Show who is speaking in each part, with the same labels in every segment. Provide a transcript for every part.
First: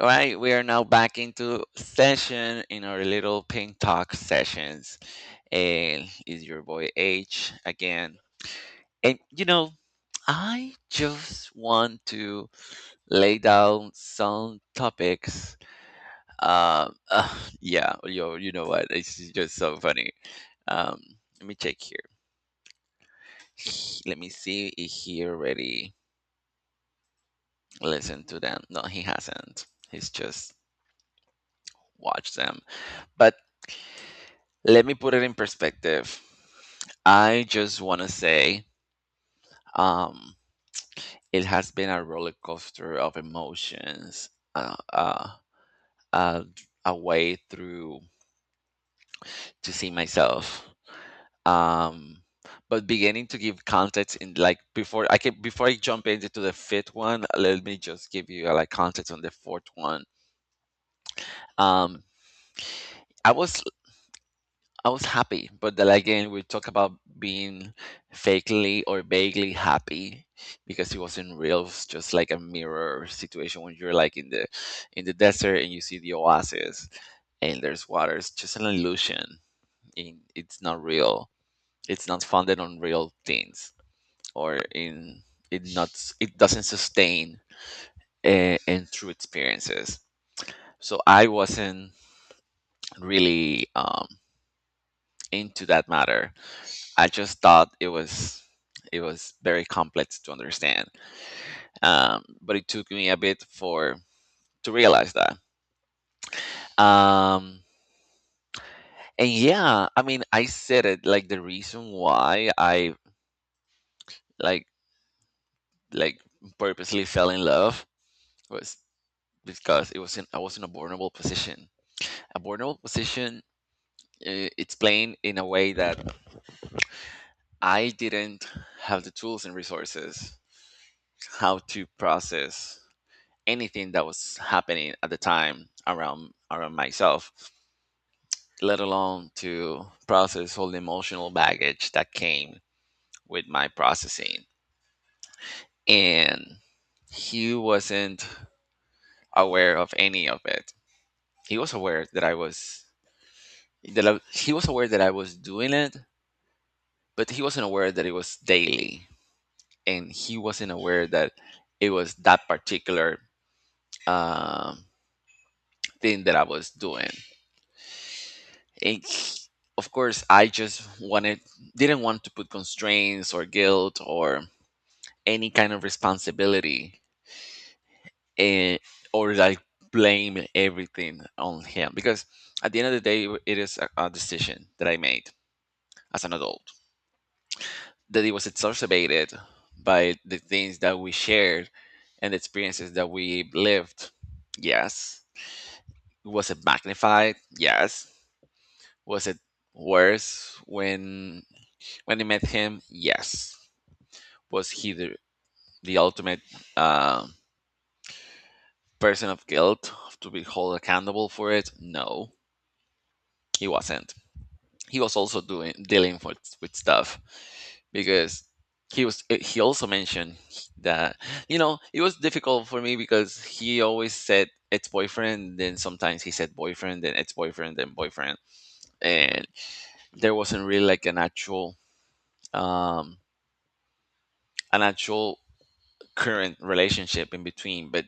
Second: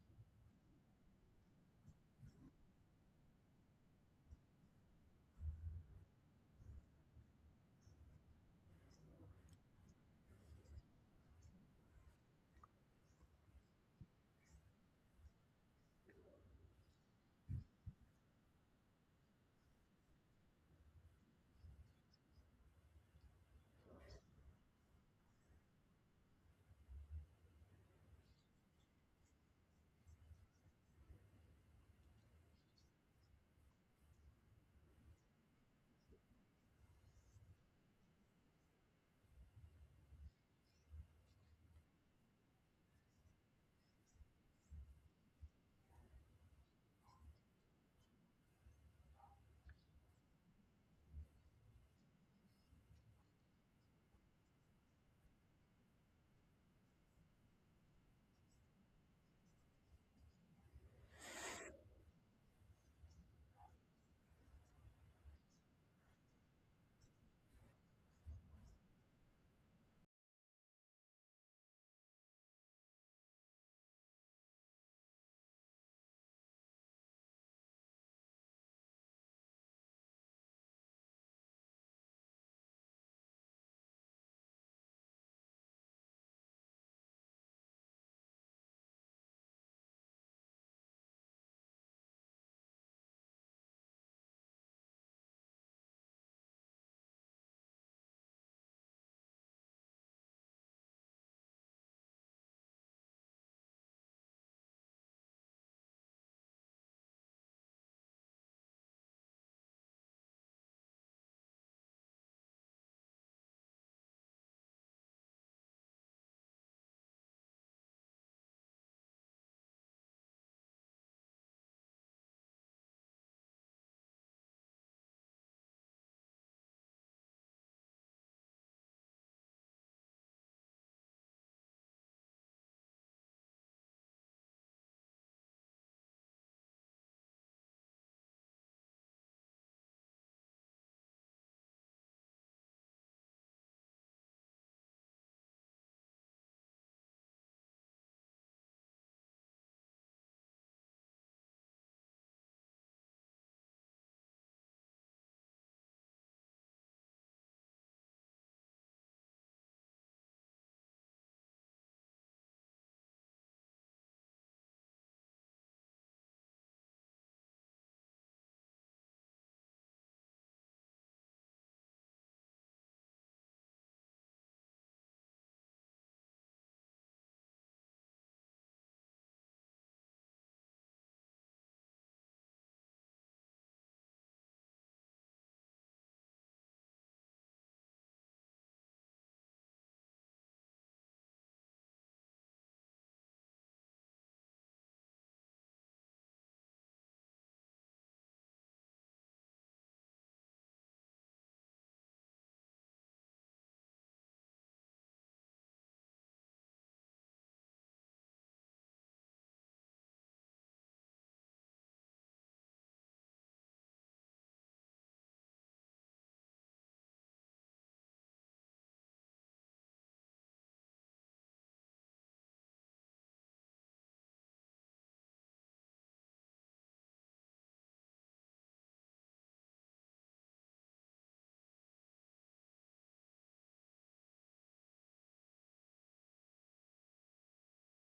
Speaker 1: All right, we are now back into session in our little pink talk sessions. And is your boy H again? And you know, I just want to lay down some topics. Um, uh, yeah, yo, you know what? It's just so funny. Um, Let me check here. Let me see if he already listened to them. No, he hasn't. He's just watched them. But let me put it in perspective. I just want to say um, it has been a roller coaster of emotions, uh, a way through to see myself. Um, but beginning to give context in like before I jump into the fifth one, let me just give you like context on the fourth one. Um, I was I was happy, but then again, we talk about being fakely or vaguely happy because it wasn't real. It's just like a mirror situation when you're like in the desert and you see the oasis and there's water. It's just an illusion. In it's not real. It's not founded on real things or in it not it doesn't sustain and true experiences. So I wasn't really into that matter. I just thought it was very complex to understand. But it took me a bit for to realize that. Um, and yeah, I mean, I said it like the reason why I like like purposely fell in love was because it was in I was in a vulnerable position. A vulnerable position. It's playing in a way that I didn't have the tools and resources how to process anything that was happening at the time around myself, let alone to process all the emotional baggage that came with my processing. And he wasn't aware of any of it. He was aware that I was that I, he was aware that I was doing it, but he wasn't aware that it was daily, and he wasn't aware that it was that particular um, thing that I was doing. It's, of course, I just wanted, didn't want to put constraints or guilt or any kind of responsibility eh, or like blame everything on him because at the end of the day, it is a decision that I made as an adult that it was exacerbated by the things that we shared and the experiences that we lived. Yes. Was it magnified? Yes. Was it worse when I met him? Yes. Was he the ultimate uh, person of guilt to be held accountable for it? No, he wasn't. He was also doing dealing with stuff because he was he also mentioned that you know it was difficult for me because he always said ex-boyfriend, then sometimes he said boyfriend, then ex-boyfriend, then boyfriend, and there wasn't really like um an actual current relationship in between, but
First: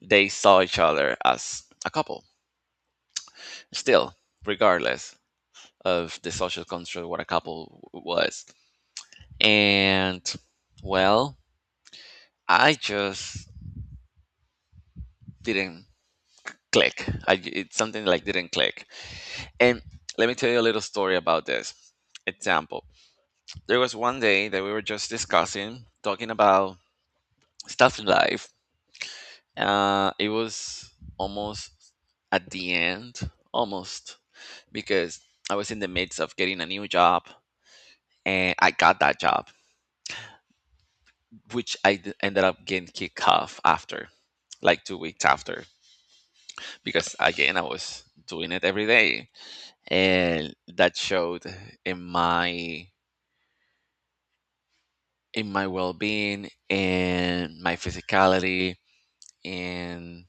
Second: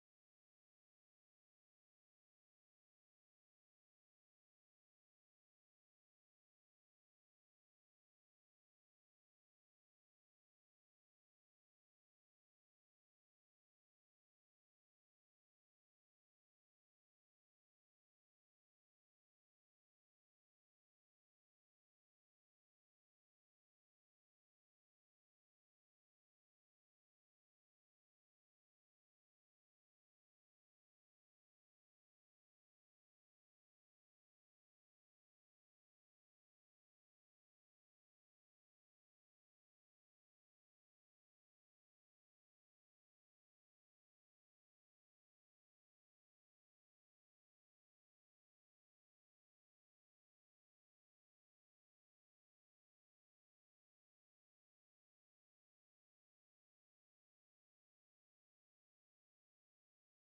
Speaker 1: they saw each other as a couple. Still, regardless of the social construct what a couple was. And well, I just didn't click. It's something like didn't click. And let me tell you a little story about this. Example. There was one day that we were just discussing, talking about stuff in life. It was almost at the end, almost, because I was in the midst of getting a new job and I got that job, which ended up getting kicked off after, like 2 weeks after, because again, I was doing it every day. And that showed in my well-being and my physicality and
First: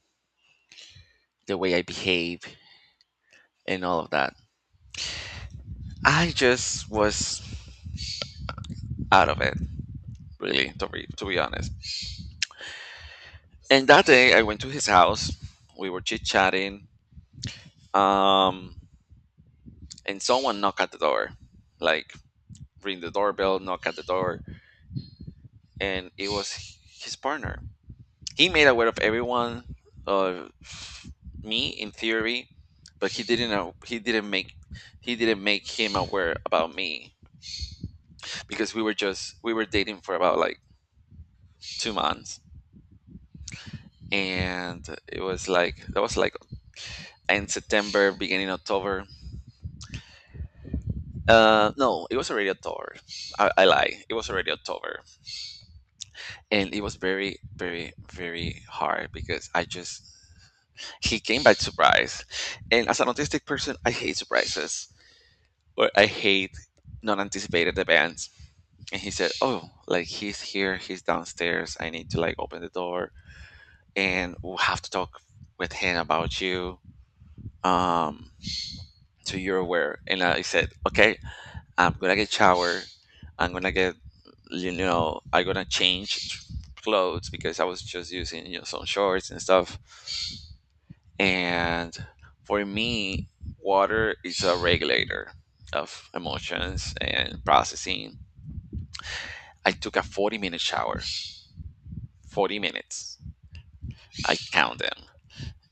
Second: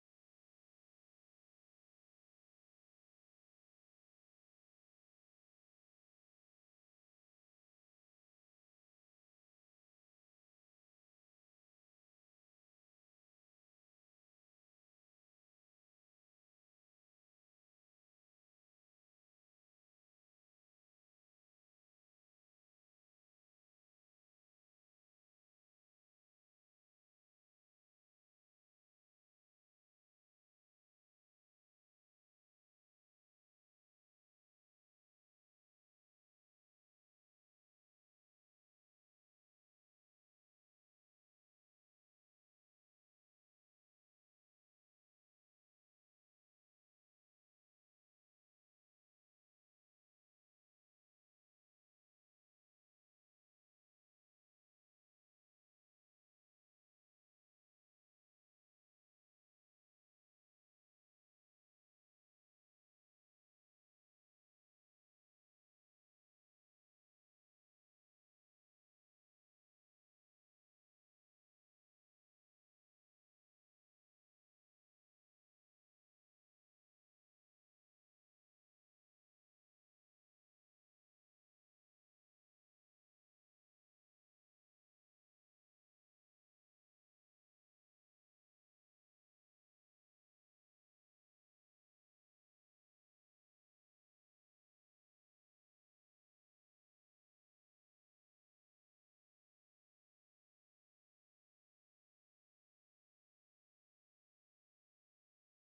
Speaker 1: the way I behave and all of that. I just was out of it, really, to be, honest. And that day, I went to his house. We were chit chatting, um, and someone knocked at the door, like ring the doorbell, knock at the door, and it was his partner. He made aware of everyone, of me in theory, but He didn't make him aware about me because we were dating for about like 2 months, and it was like that was like end September, beginning October. No, it was already October. I lie. It was already October, and it was very, very, very hard because I just he came by surprise, and as an autistic person, I hate surprises or I hate non-anticipated events. And he said, "Oh, like he's here. He's downstairs. I need to like open the door, and we'll have to talk with him about you." Um, so you're aware. And I said, "Okay, I'm gonna get shower. I'm gonna get you know I'm gonna change clothes because I was just using you know some shorts and stuff. And for me, water is a regulator of emotions and processing. I took a 40-minute shower. 40 minutes. I count them.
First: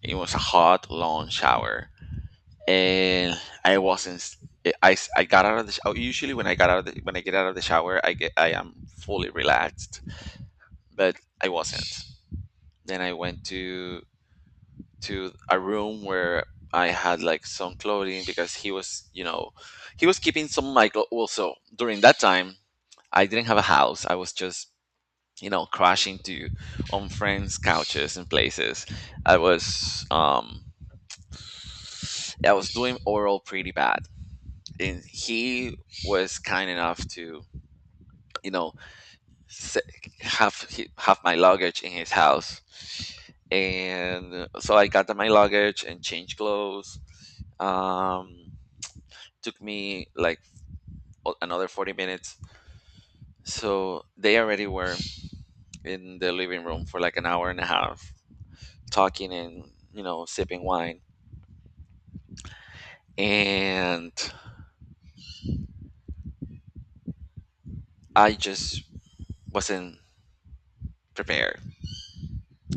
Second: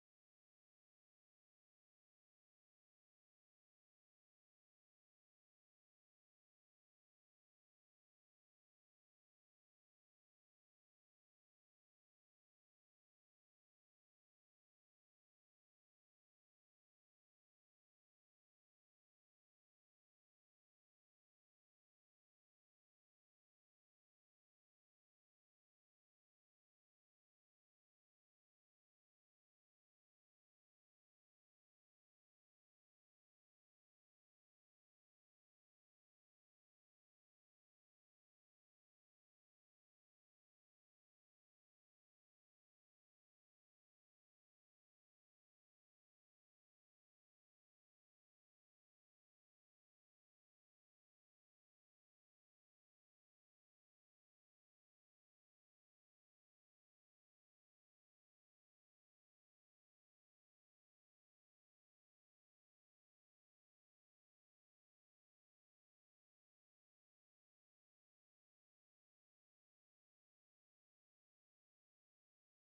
Speaker 1: It was a hot, long shower, and I wasn't. S- I got out of the. Sh- Usually, when I got out of the, when I get out of the shower, I am fully relaxed but I wasn't. Then I went to a room where I had like some clothing because he was, you know, he was keeping some of my clothes. Also, during that time, I didn't have a house. I was just, you know, crashing to on friends' couches and places. I was, um, I was doing oral pretty bad, and he was kind enough to, you know, have have my luggage in his house, and so I got my luggage and changed clothes. Um, Took me like another 40 minutes. So they already were in the living room for like 1.5 hours, talking and you know sipping wine, and I just wasn't prepared.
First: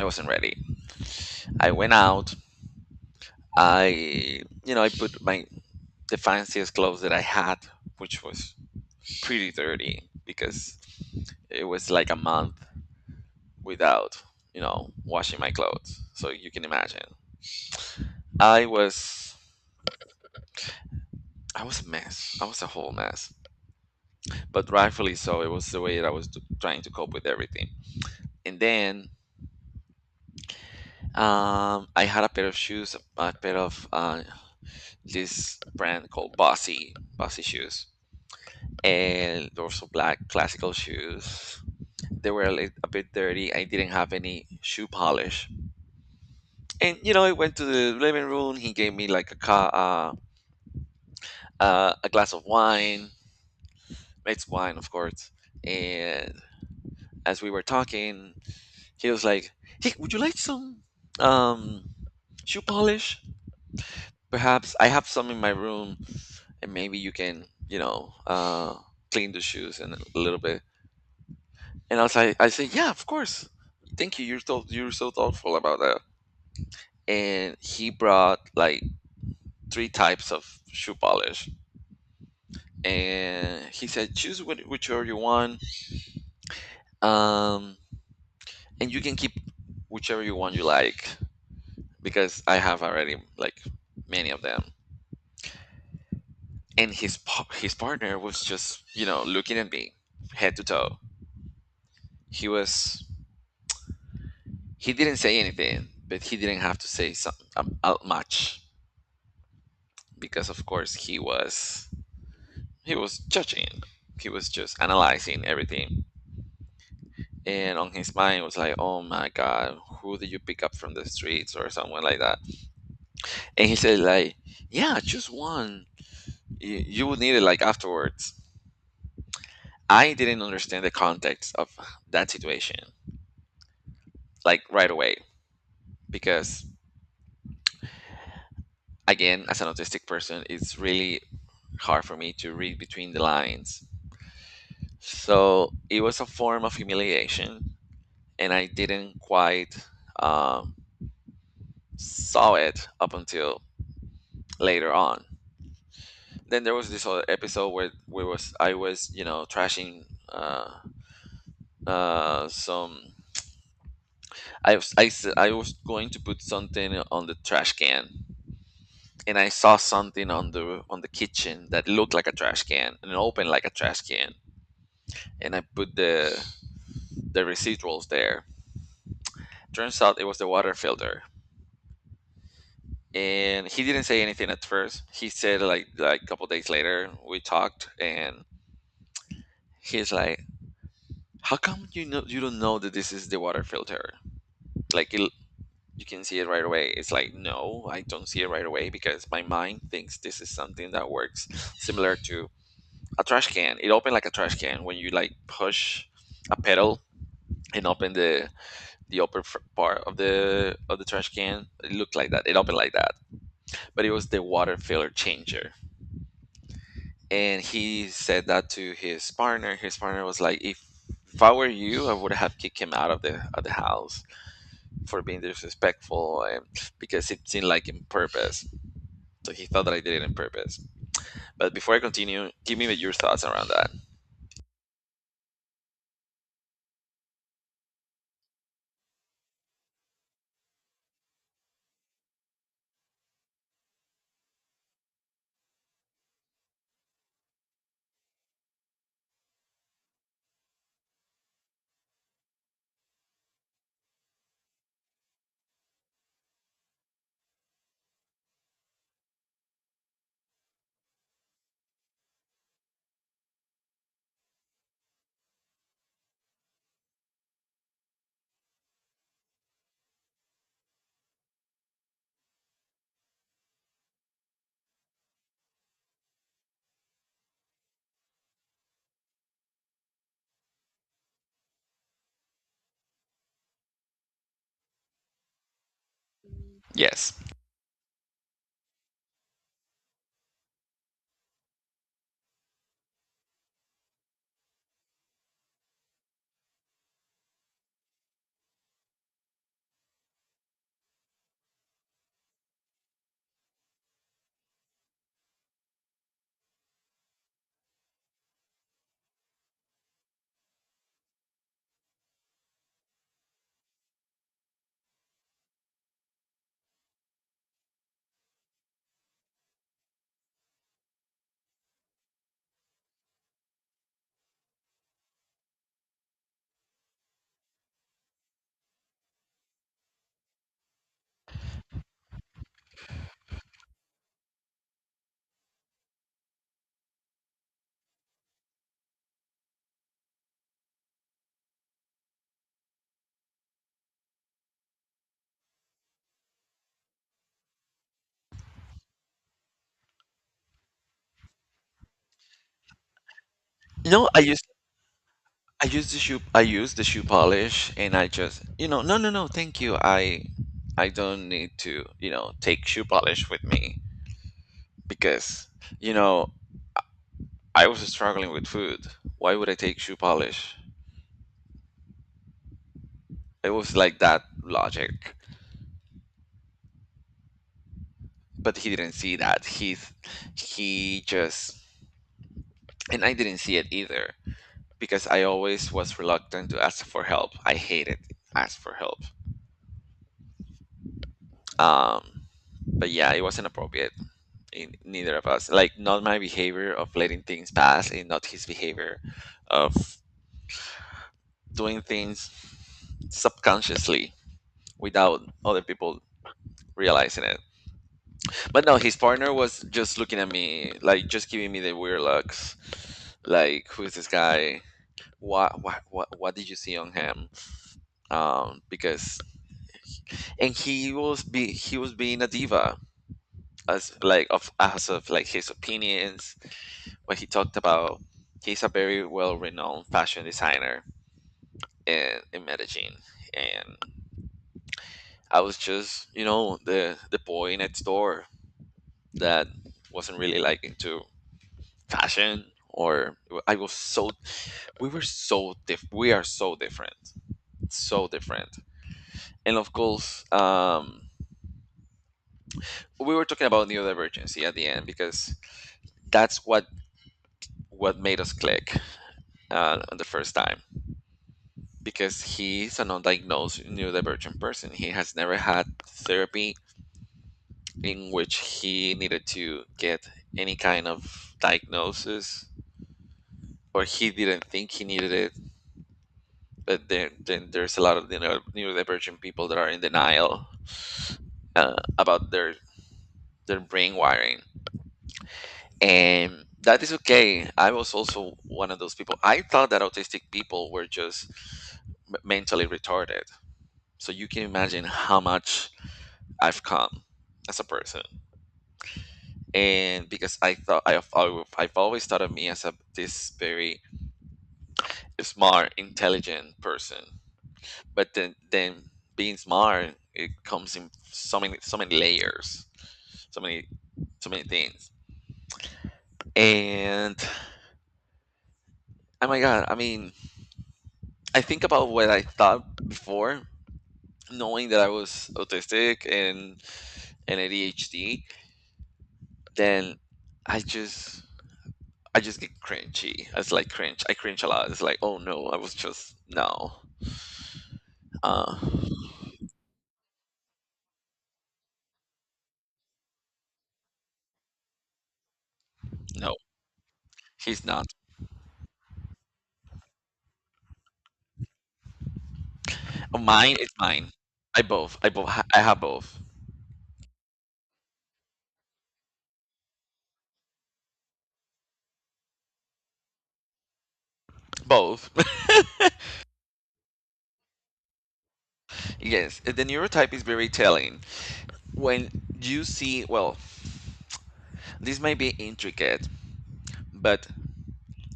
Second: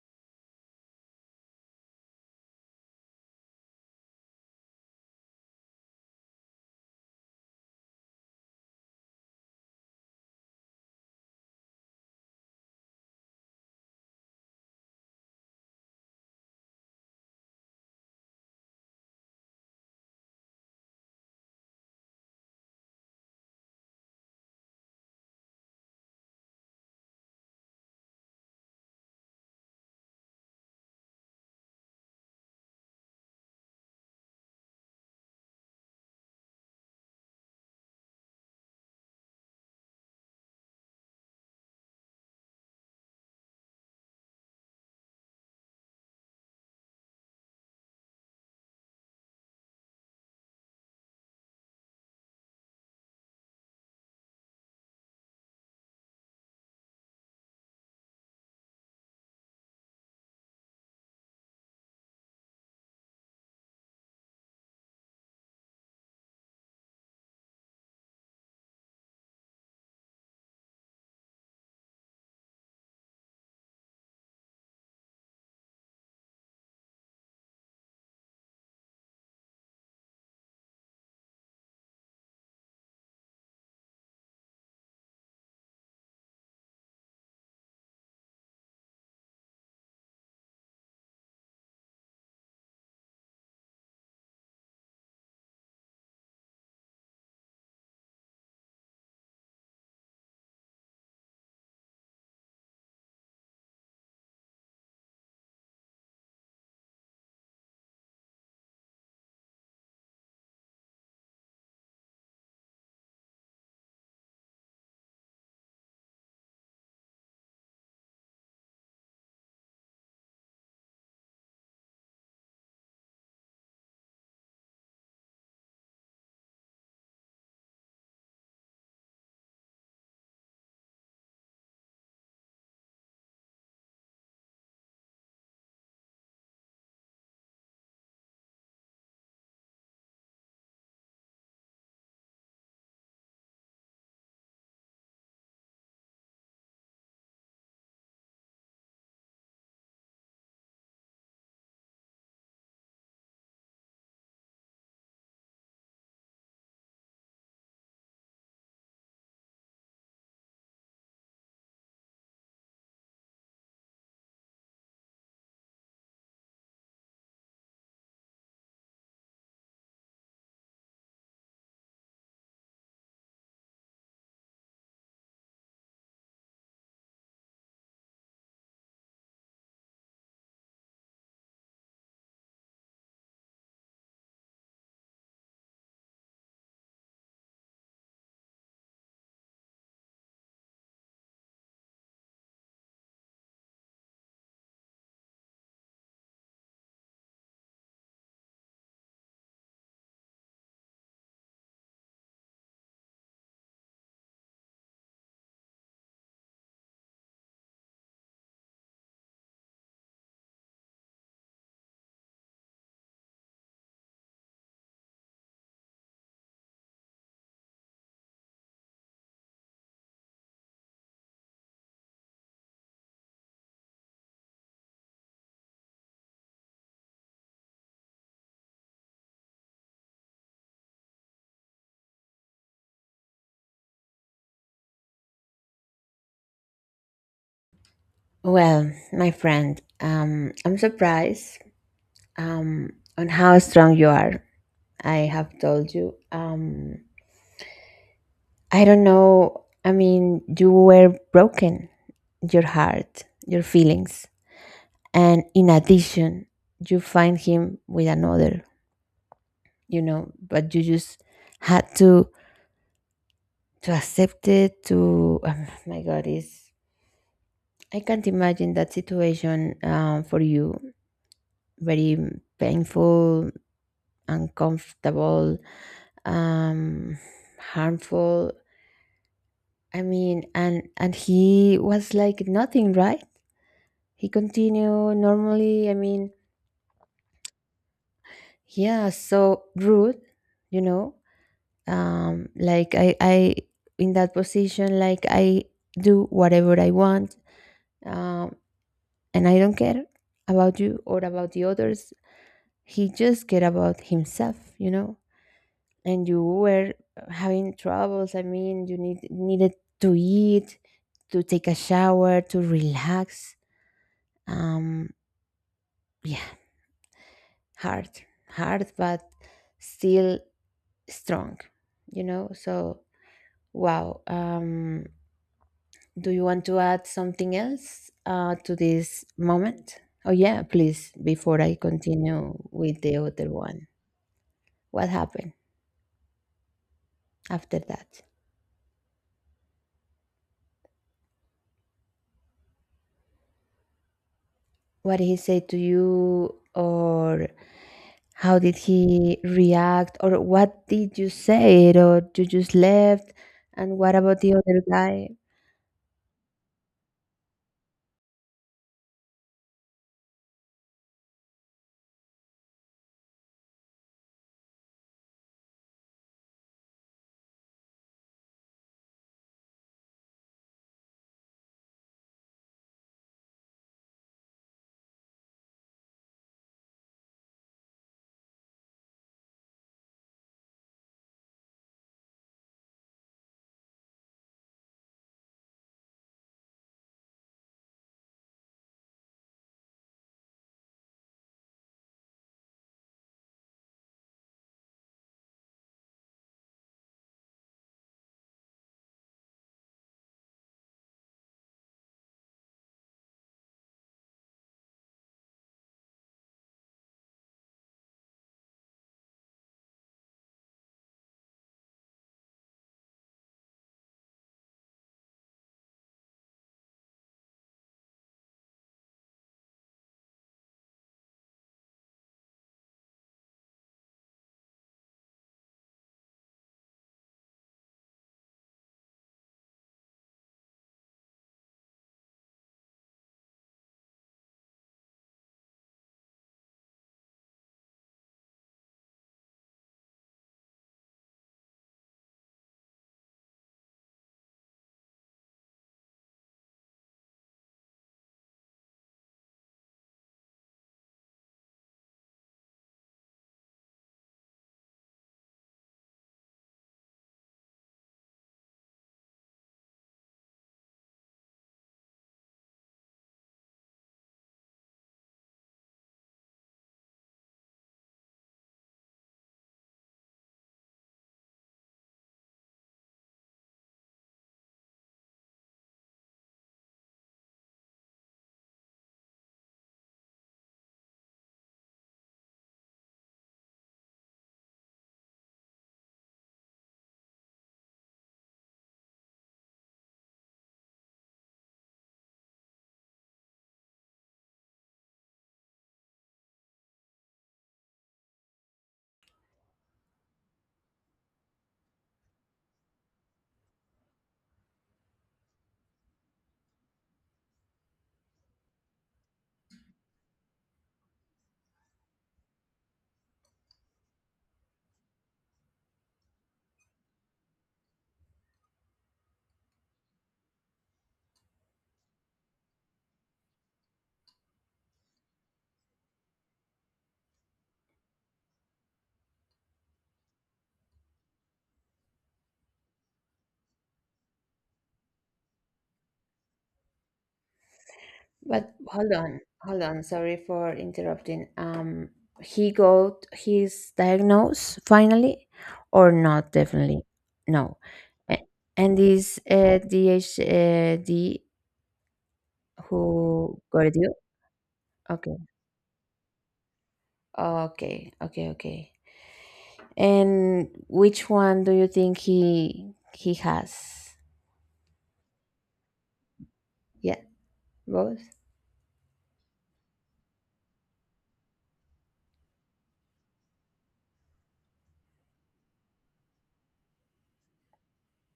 Speaker 1: I wasn't ready. I went out. I, you know, I put my the fanciest clothes that I had, which was pretty dirty because it was like a month without, you know, washing my clothes. So you can imagine. I was I was a mess. I was a whole mess. But rightfully so, it was the way that I was trying to cope with everything. And then I had a pair of shoes, a pair of this brand called Bossy, Bossy shoes, and they're also black classical shoes. They were a bit dirty. I didn't have any shoe polish. And you know, I went to the living room. He gave me like a glass of wine, mixed wine, of course. And as we were talking, he was like, "Hey, would you like some um, shoe polish? Perhaps I have some in my room, and maybe you can, you know, clean the shoes in a little bit." And I was like, "I said, yeah, of course. Thank you. You're so thoughtful about that." And he brought like three types of shoe polish and he said choose what, whichever you want um and you can keep whichever you want you like because I have already like many of them. And his partner was just you know looking at me head to toe. he was he didn't say anything but he didn't have to say much because of course he was judging, he was just analyzing everything, and on his mind was like oh my god who did you pick up from the streets or someone like that. And he said, like, yeah, choose one. You will need it like afterwards. I didn't understand the context of that situation, like right away, because again, as an autistic person, it's really hard for me to read between the lines. So it was a form of humiliation, and I didn't quite um, saw it up until later on. Then there was this other episode where we was I was you know trashing uh, some I was going to put something on the trash can, and I saw something on the kitchen that looked like a trash can and opened like a trash can, and I put the residuals there. Turns out it was the water filter, and he didn't say anything at first. He said like a couple days later we talked, and he's like, "How come you know you don't know that this is the water filter? Like it, you can see it right away." It's like, no, I don't see it right away because my mind thinks this is something that works similar to a trash can. It opened like a trash can when you like push a pedal and open the upper part of the trash can. It looked like that. It opened like that, but it was the water filler changer. And he said that to his partner. His partner was like, if I were you, I would have kicked him out of the house for being disrespectful and because it seemed like in purpose. So he thought that I did it on purpose. But before I continue, give me your thoughts around that.
Speaker 2: Well, my friend, I'm surprised um, on how strong you are. I have told you. I don't know. I mean, you were broken, your heart, your feelings. And in addition, you find him with another, but you just had to accept it to oh my god is I can't imagine that situation for you. Very painful, uncomfortable, um harmful. I mean, and he was like nothing, right? He continued normally, I mean,
Speaker 1: Yes.
Speaker 2: yeah, so rude, you know like I in that position, like I do whatever I want. um and I don't care about you or about the others. He just care about himself, you know. And you were having troubles. I mean, you needed to eat, to take a shower, to relax. Um, yeah, hard, hard, but still strong, you know? So, wow. Do you want to add something else to this moment? Oh, yeah, please, before I continue with the other one. What happened after that? What he said to you, or how did he react, or what did you say, or you just left? And what
Speaker 1: No,
Speaker 2: about the other guy?
Speaker 1: I used the shoe polish and I just, you know, no, no, no, thank you. I don't need to, you know, take shoe polish with me because, you know, I was struggling with food. Why would I take shoe polish? It was like that logic. But he didn't see that. He just and I didn't see it either, because I always was reluctant to ask for help. I hated ask for help. Um, but yeah, it wasn't appropriate in neither of us. Like not my behavior of letting things pass, and not his behavior of doing things subconsciously without other people realizing it. But no, his partner was just looking at me, like just giving me the weird looks, like, who's this guy? What did you see on him? Because and he was be he was being a diva, as like of, as of like his opinions, what he talked about. He's a very well renowned fashion designer in Medellin, and I was just, you know, the boy next door that wasn't really like into fashion or. I was so we are so different, so different. And of course, we were talking about neurodivergency at the end because that's what made us click the first time, because he's an undiagnosed neurodivergent person. He has never had therapy in which he needed to get any kind of diagnosis, or he didn't think he needed it. But then there's a lot of the neurodivergent people that are in denial about their brain wiring. And that is okay. I was also one of those people. I thought that autistic people were just mentally retarded. So you can imagine how much I've come as a person. And because I thought I've always thought of me as a this very smart, intelligent person. But then being smart, it comes in so many layers, so many so many things. And oh my god, I mean, I think about what I thought before knowing that I was autistic and ADHD, then I just I just get cringy. It's like cringe. I cringe a lot. It's like, oh no, I was just no.
Speaker 2: But
Speaker 1: Uh,
Speaker 2: hold on, hold on. Sorry for interrupting. He got his diagnose finally, or not?
Speaker 1: no,
Speaker 2: Definitely, no.
Speaker 1: he's not.
Speaker 2: A- And this DHD
Speaker 1: Oh,
Speaker 2: who
Speaker 1: mine is
Speaker 2: got you?
Speaker 1: mine. I
Speaker 2: Okay.
Speaker 1: both. I have both.
Speaker 2: Okay, okay, okay. And which one do you think he has?
Speaker 1: Both.
Speaker 2: Yeah, both.
Speaker 1: Yes. The neurotype is very telling. When you see, well, this might be intricate, but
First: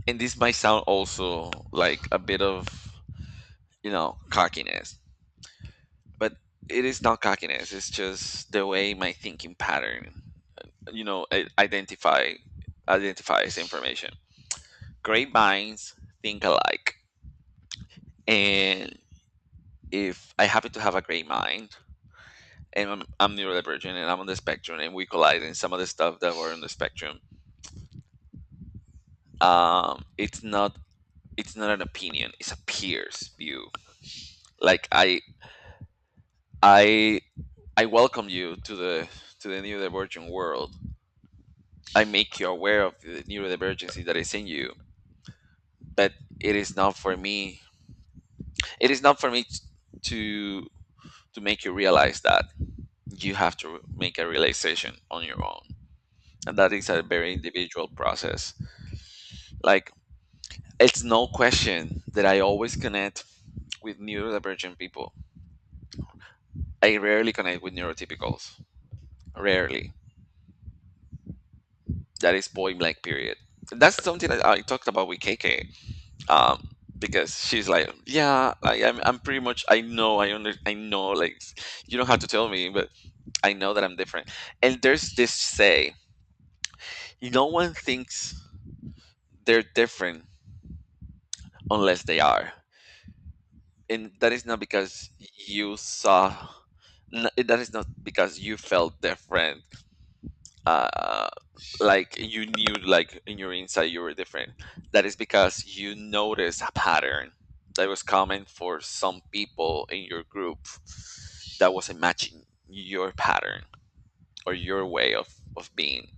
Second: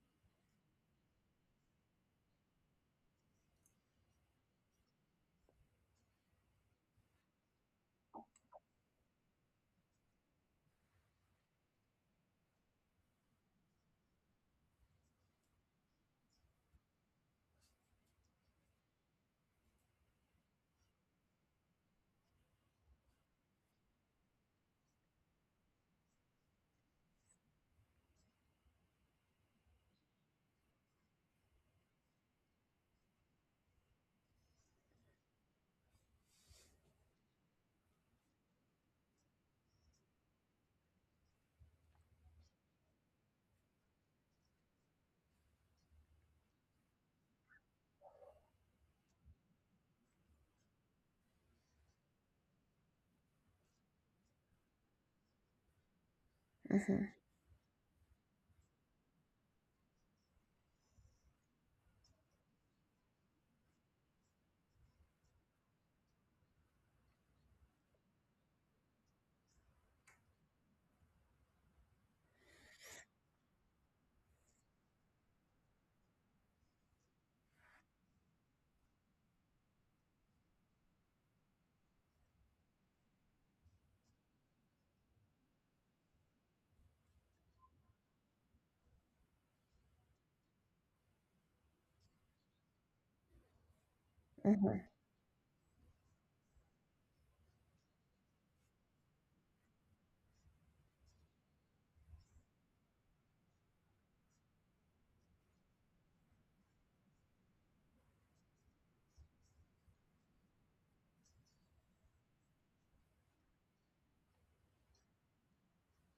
Speaker 1: and this might sound also like a bit of, you know, cockiness, but it is not cockiness. It's just the way my thinking pattern, you know, I- identify identifies information. Great minds think alike, and if I happen to have a great mind and I'm neurodivergent and I'm on the spectrum, and we collide in some of the stuff that were on the spectrum, it's not, it's not an opinion, it's a peer's view. Like i i i welcome you to the neurodivergent world. I make you aware of the neurodivergency that is in you. But it is not for me it is not for me to to make you realize that. You have to make a realization on your own. And that
Speaker 2: Uh
Speaker 1: is a
Speaker 2: huh.
Speaker 1: very individual process. Like, it's no question that I always connect with neurodivergent people. I rarely connect with neurotypicals. Rarely. That is point blank, period. That's something that I talked about with KK. Um, because she's like, yeah, like I'm pretty much, I know, like, you don't have to tell me, but I know that I'm different. And there's this say, no one thinks they're different unless they are. And that is
Speaker 2: Uh
Speaker 1: not
Speaker 2: huh.
Speaker 1: because you saw that is not because you felt different. uh like you knew, like in your inside, you were different. That is because you noticed a pattern that was common for some people in your group that wasn't matching your pattern or your way of being,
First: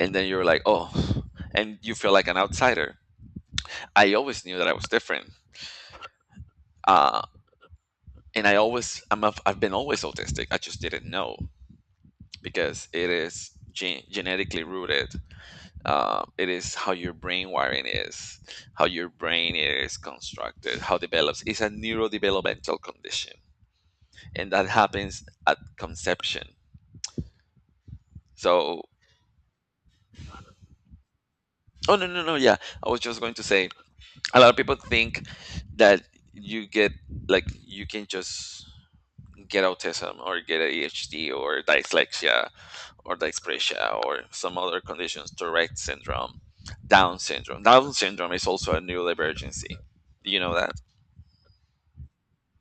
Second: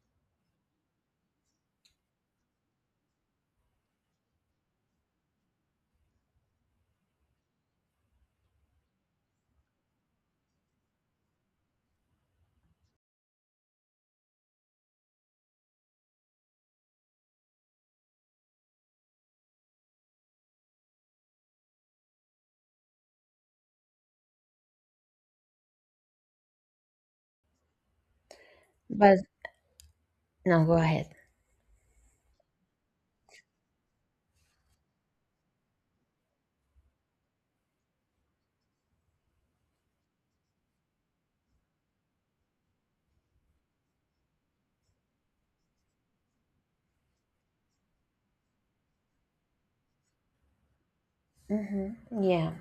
Speaker 1: and then you're like, oh, and you feel like an outsider. I always knew that I was different. Uh and I've been always autistic. I just didn't know because it is genetically rooted. It is how your brain wiring is, how your brain is constructed, how develops. It's a neurodevelopmental condition, and that happens at conception. So,
Speaker 2: But no, go ahead.
Speaker 1: oh no no no yeah, I was just going to say, a lot of people think that you get you can just get autism or get ADHD or dyslexia or dyspraxia or some other conditions, Tourette syndrome, Down syndrome. Down syndrome is also a neurodivergency. Do you know that?
Speaker 2: Mhm. Yeah.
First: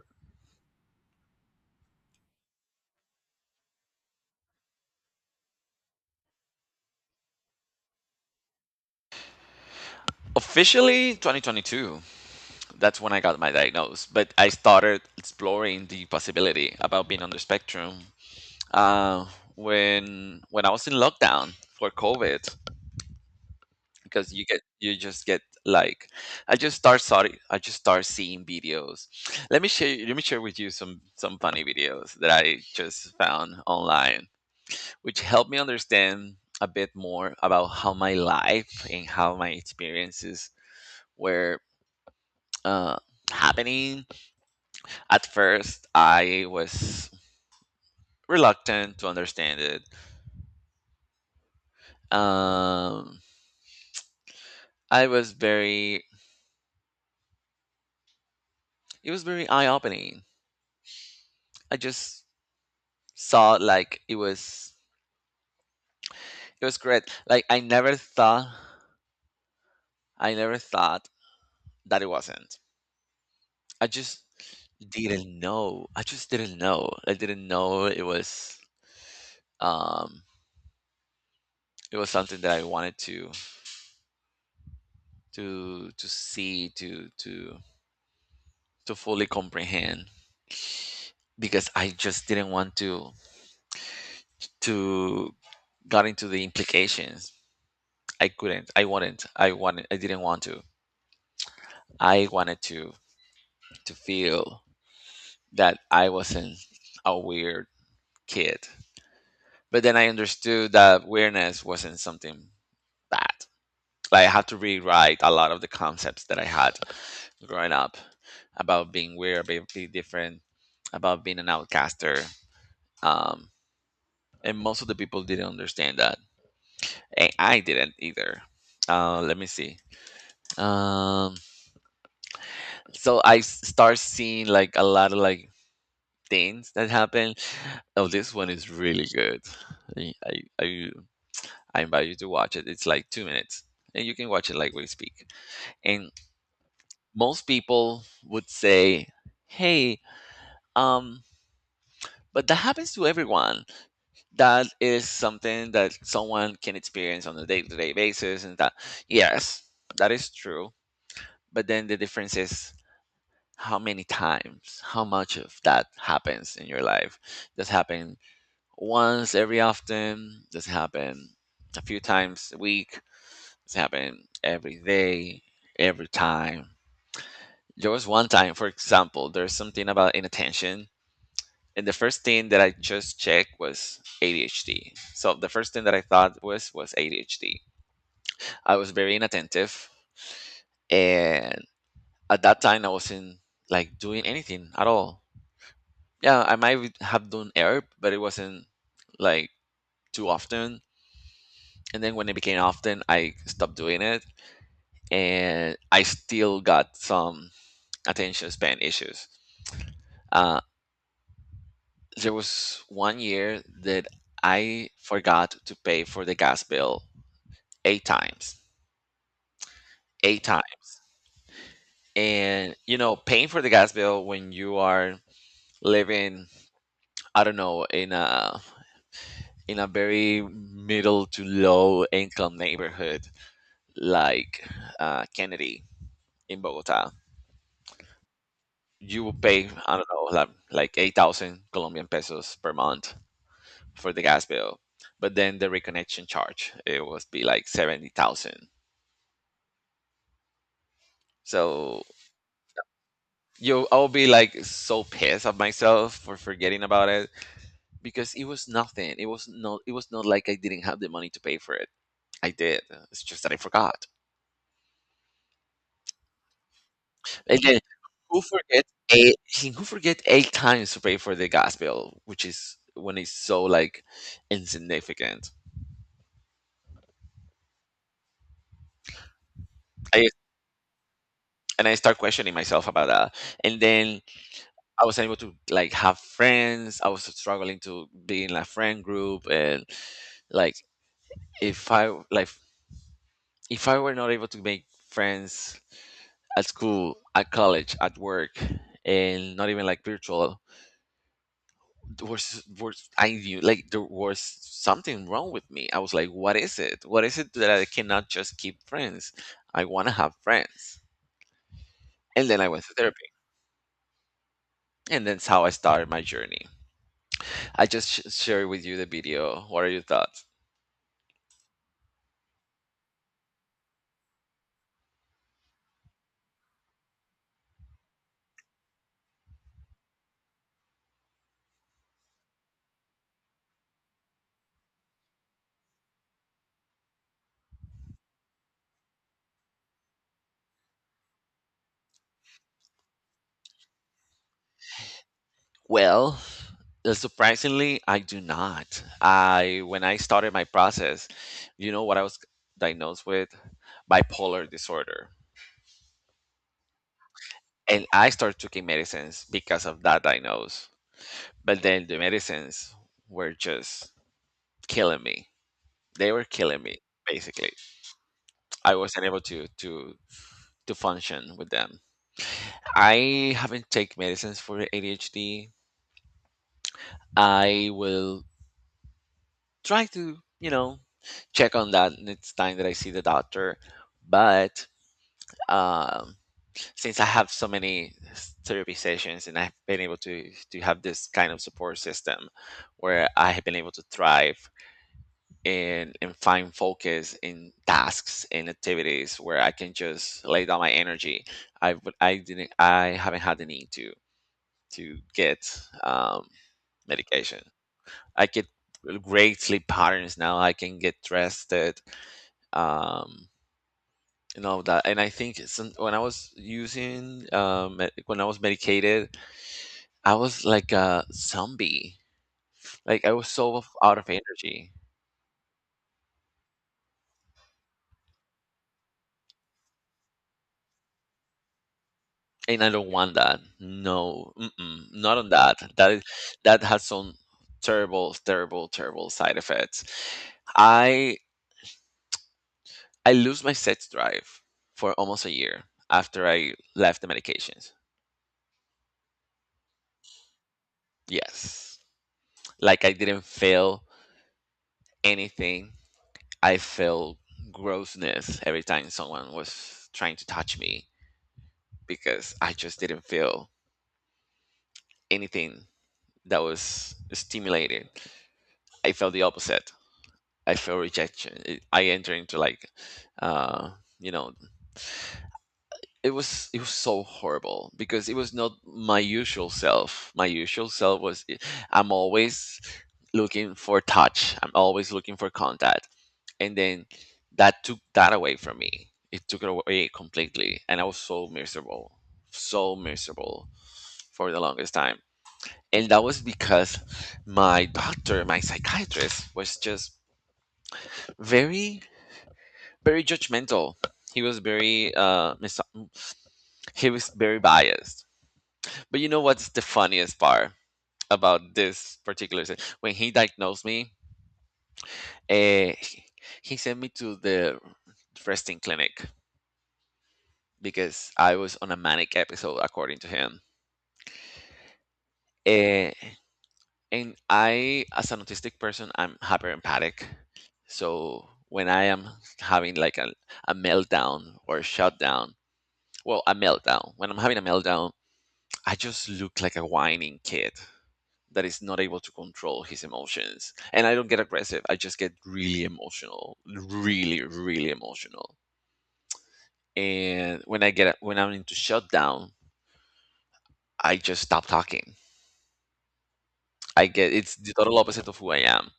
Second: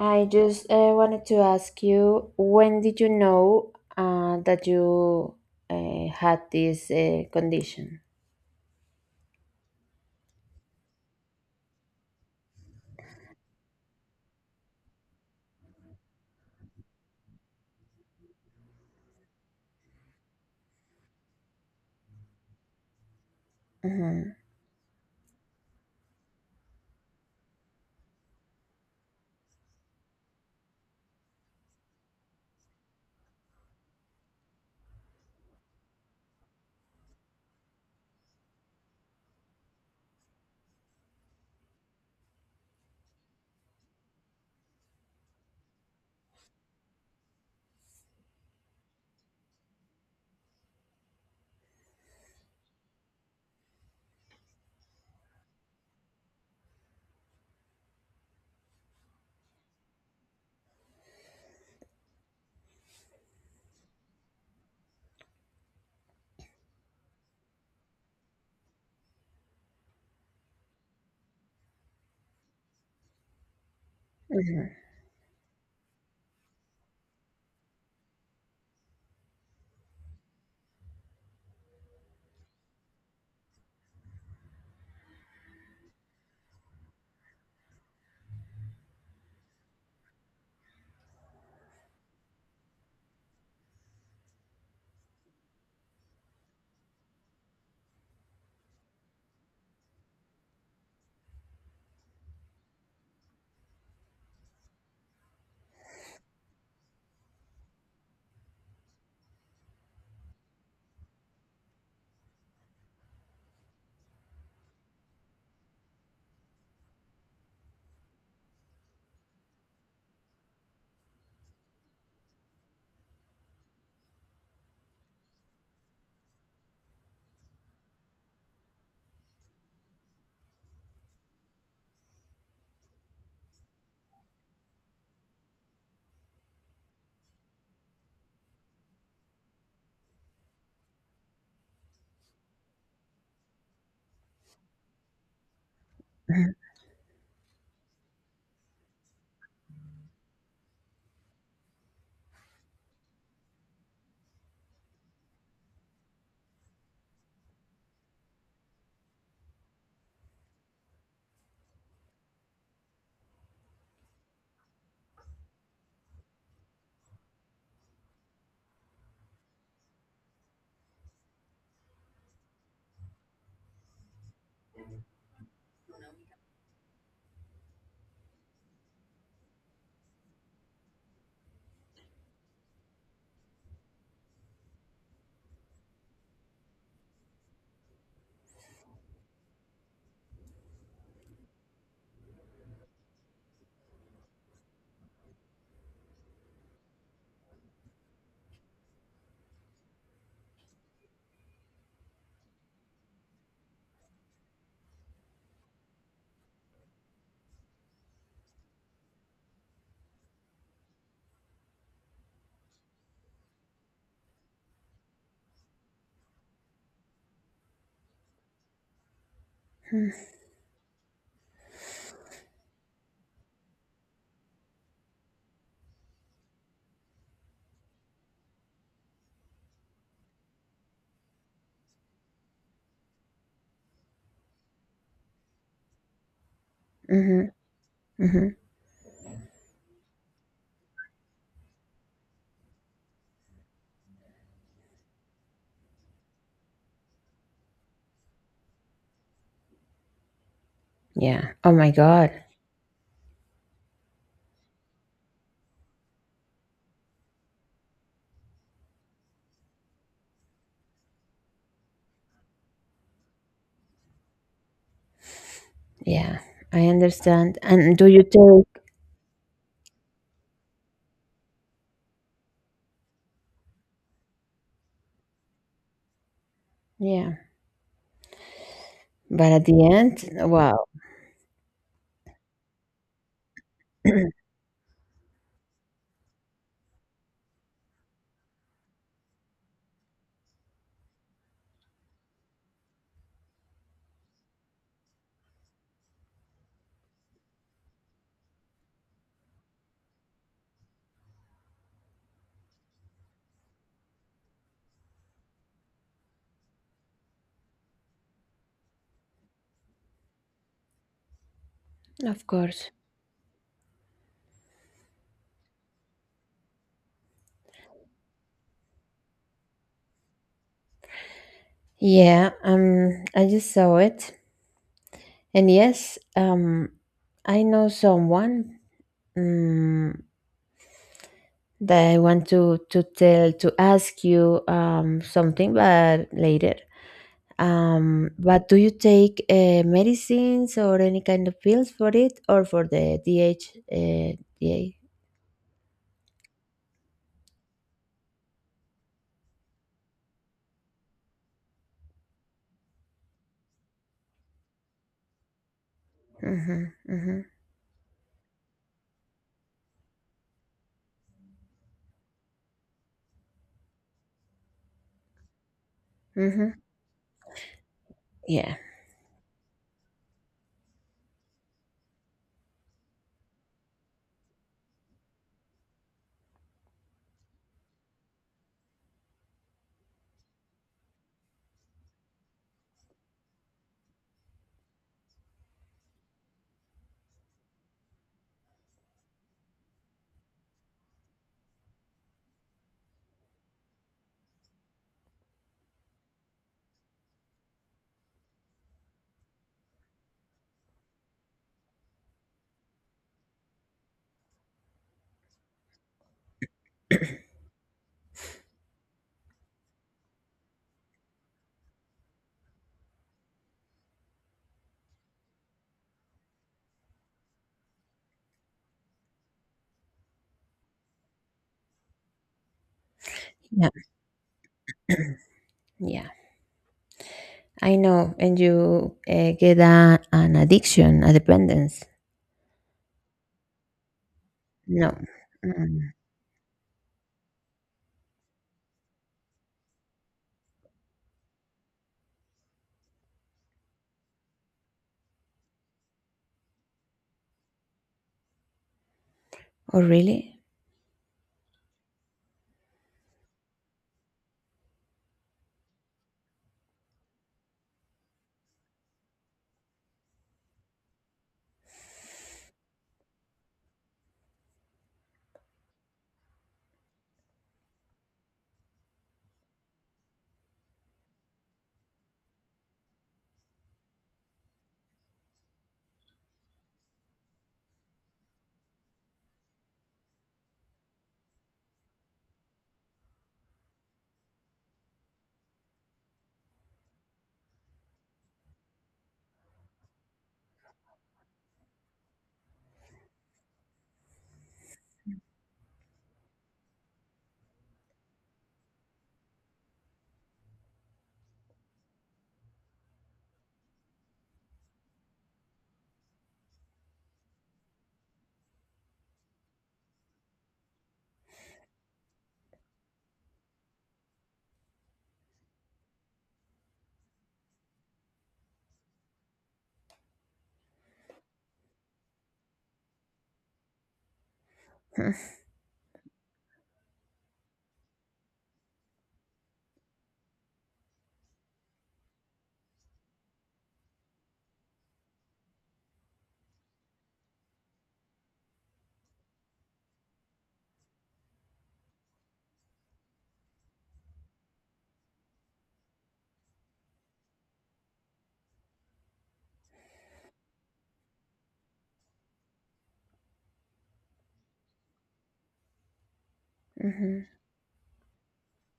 Speaker 2: I just wanted to ask you, when did you know that you had this condition?
Speaker 1: Officially, 2022, that's when I got my diagnosis, but I started exploring the possibility about being on the spectrum uh, when I was in lockdown for COVID,
Speaker 2: Mm-hmm.
Speaker 1: because you just get like, I just start seeing videos. Let me share with you some funny videos that I just found online, which helped me understand a bit more about how my life and how my experiences were uh, happening. At first, I was reluctant to understand it. Um, I was very, it was very eye opening. I just saw like it was great. Like I never thought, I never thought that it wasn't. I just
Speaker 2: Mm-hmm.
Speaker 1: I just didn't know. I didn't know it was. Um, it was something that I wanted to see to fully comprehend because I just didn't want to got into the implications. I couldn't. I wouldn't. I wanted. I didn't want to. I wanted to feel that I wasn't a weird kid. But then I understood that weirdness wasn't something bad. Like I had to rewrite a lot of the concepts that I had growing up about being weird, about being different, about being an outcaster. Um, and most of the people didn't understand that. And I didn't either. Let me see. Um, so start seeing like a lot of like things that happen. Oh, this one is really good. I, I, I I invite you to watch it. It's like 2 minutes and you can watch it like we speak. And most people would say, hey, um, but that happens to everyone. That is something that someone can experience on a day to day basis. And that, yes, that is true. But then the difference is how many times, how much of that happens in your life. Does happen once every often? Does happen a few times a week? Does happen every day, every time? There was one time, for example, there's something about inattention, and the first thing that I just checked was ADHD. So the first thing that I thought was ADHD. I was very inattentive, and at that time I wasn't like doing anything at all. Yeah, I might have done herb, but it wasn't like too often. And then when it became often, I stopped doing it, and I still got some attention span issues. Uh, there was 1 year that I forgot to pay for the gas bill 8 times. 8 times. And, you know, paying for the gas bill when you are living, I don't know, in a very middle to low income neighborhood like Kennedy in Bogota,
Speaker 2: Mhm, mhm.
Speaker 1: you will pay, I don't know, like 8,000 Colombian pesos per month for the gas bill. But then the reconnection charge, it was be like 70,000.
Speaker 2: Yeah. Oh my
Speaker 1: So
Speaker 2: God.
Speaker 1: you I'll be like so pissed at myself for forgetting about it because it was nothing. It was not. It was not like I didn't have the money to pay for it. I did. It's just that I forgot.
Speaker 2: Yeah, I understand.
Speaker 1: Again,
Speaker 2: And do you
Speaker 1: who
Speaker 2: take?
Speaker 1: forget 8? Who forget 8 times to pay for the gas bill, which is when it's so like insignificant.
Speaker 2: Yeah. But at the
Speaker 1: I
Speaker 2: end, wow.
Speaker 1: and I start questioning myself about that. And then I was able to like have friends. I was struggling to be in a friend group, and like, if I like if I were not able to make friends at school, at college, at work, and not even like virtual. There was I knew like there was something wrong with me. I was like, what is it? What is it that I cannot just keep friends? I want to have friends.
Speaker 2: Of
Speaker 1: And then I went
Speaker 2: course.
Speaker 1: to therapy, and that's how I started my journey. I just shared with you the video. What are your thoughts?
Speaker 2: Yeah, I just saw it. And yes, I know someone um, that I want to tell to ask you something, but later. But do you take medicines or any kind of pills for it, or for the DH, D A?
Speaker 1: Well, surprisingly, I do not. I When I started my process, you know what I was diagnosed with? Bipolar disorder.
Speaker 2: Mhm, mhm,
Speaker 1: And I started taking medicines because of that diagnosis. But then the medicines were just killing me. They were
Speaker 2: mhm.
Speaker 1: killing me basically.
Speaker 2: Yeah,
Speaker 1: I wasn't able to function with them. I haven't taken medicines for ADHD. I will try to check on that next time that I see the doctor. But um, since I have so many therapy sessions and I've been able to have this kind of support system where I have been able to thrive and find focus in tasks and activities where I can just lay down my energy. I would I didn't I haven't had the need to get um, medication. I get great sleep patterns now. I can get rested. Um, and all of that. And I think some, when I was using, when I was medicated, I was like a zombie. Like I was so
Speaker 2: yeah,
Speaker 1: out of energy,
Speaker 2: yeah. I know. And you get a, an addiction, a dependence.
Speaker 1: and I don't want that. No, mm-mm,
Speaker 2: No.
Speaker 1: not on that. That
Speaker 2: Mm.
Speaker 1: is that has some terrible, terrible, terrible side effects. I I lose my sex drive for almost a year after I left the medications.
Speaker 2: Oh, really?
Speaker 1: Yes, like I didn't feel anything I felt grossness every time someone was trying to touch me because I just didn't feel anything that was stimulating. I felt the opposite. I felt rejection. It, I entered into like, uh, you know, it was so horrible because it was not my usual self. My usual self was I'm always looking for touch. I'm always looking for contact, and then that took that away from me. It took it away completely, and I was so miserable, so miserable, for the longest time. And that was because my doctor, my psychiatrist, was just very, very judgmental. He was very he was very biased. But you know what's the funniest part about this particular thing? When he diagnosed me, uh, he he sent me to the resting clinic because I was on a manic episode, according to him.
Speaker 2: Mm-hmm.
Speaker 1: Eh, and I, as an autistic person, I'm hyper empathic. So when I am having like a meltdown or a shutdown, well, a meltdown, when I'm having a meltdown, I just look like a whining kid that is not able to control his emotions. And I don't get aggressive, I just get really emotional, really, really emotional. And when I get when I'm into shutdown, I just stop talking. I get
Speaker 2: Mm-hmm.
Speaker 1: it's the total opposite of who I am.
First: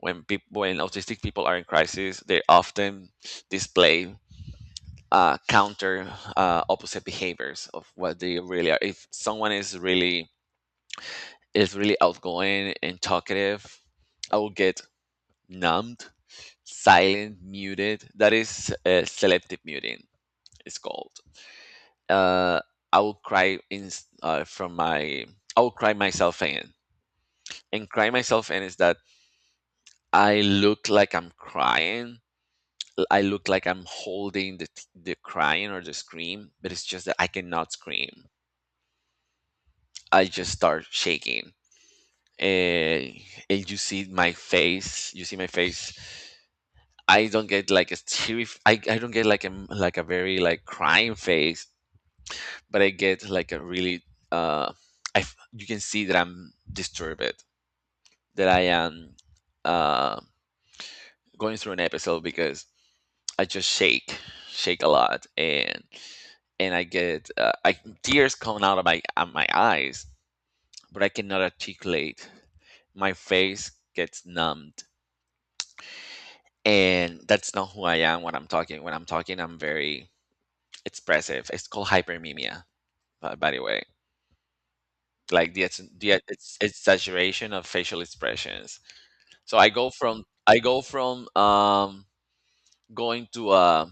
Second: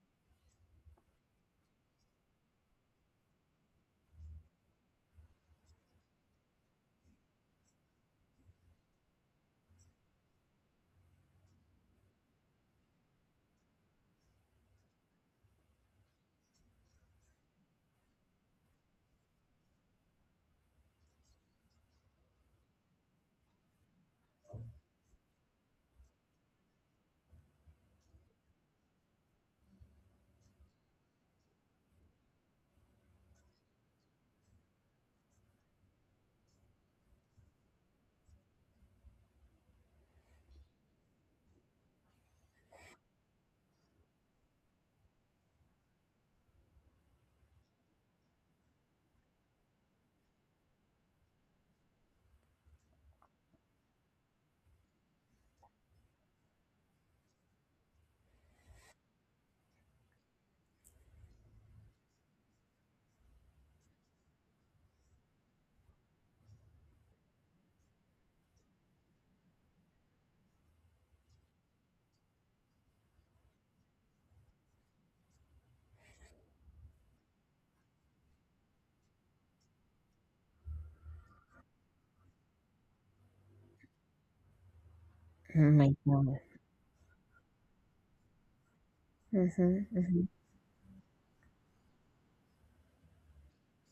Speaker 1: When people, when autistic people are in crisis, they often display counter opposite behaviors of what they really are. If someone is really outgoing and talkative, I will get numbed, silent, muted. That is selective muting. It's called. Uh, I will cry in from my. I will cry myself in, and cry myself in is that I look like I'm crying. I look like I'm holding the crying or the scream, but it's just that I cannot scream. I just start shaking, and, and you see my face. You see my face. I don't get like a teary. I don't get like like a very like crying face, but I get like a really uh. You can see that I'm disturbed. That I am uh going through an episode because I just shake, shake a lot, and I get tears coming out of my eyes, but I cannot articulate. My face gets numbed, and that's not who I am when I'm talking. When I'm talking, I'm very expressive. It's called hypermimia, by the way. Like
Speaker 2: Oh my God.
Speaker 1: exaggeration of facial expressions. So
Speaker 2: Mm-hmm, mm-hmm.
Speaker 1: I go from going to a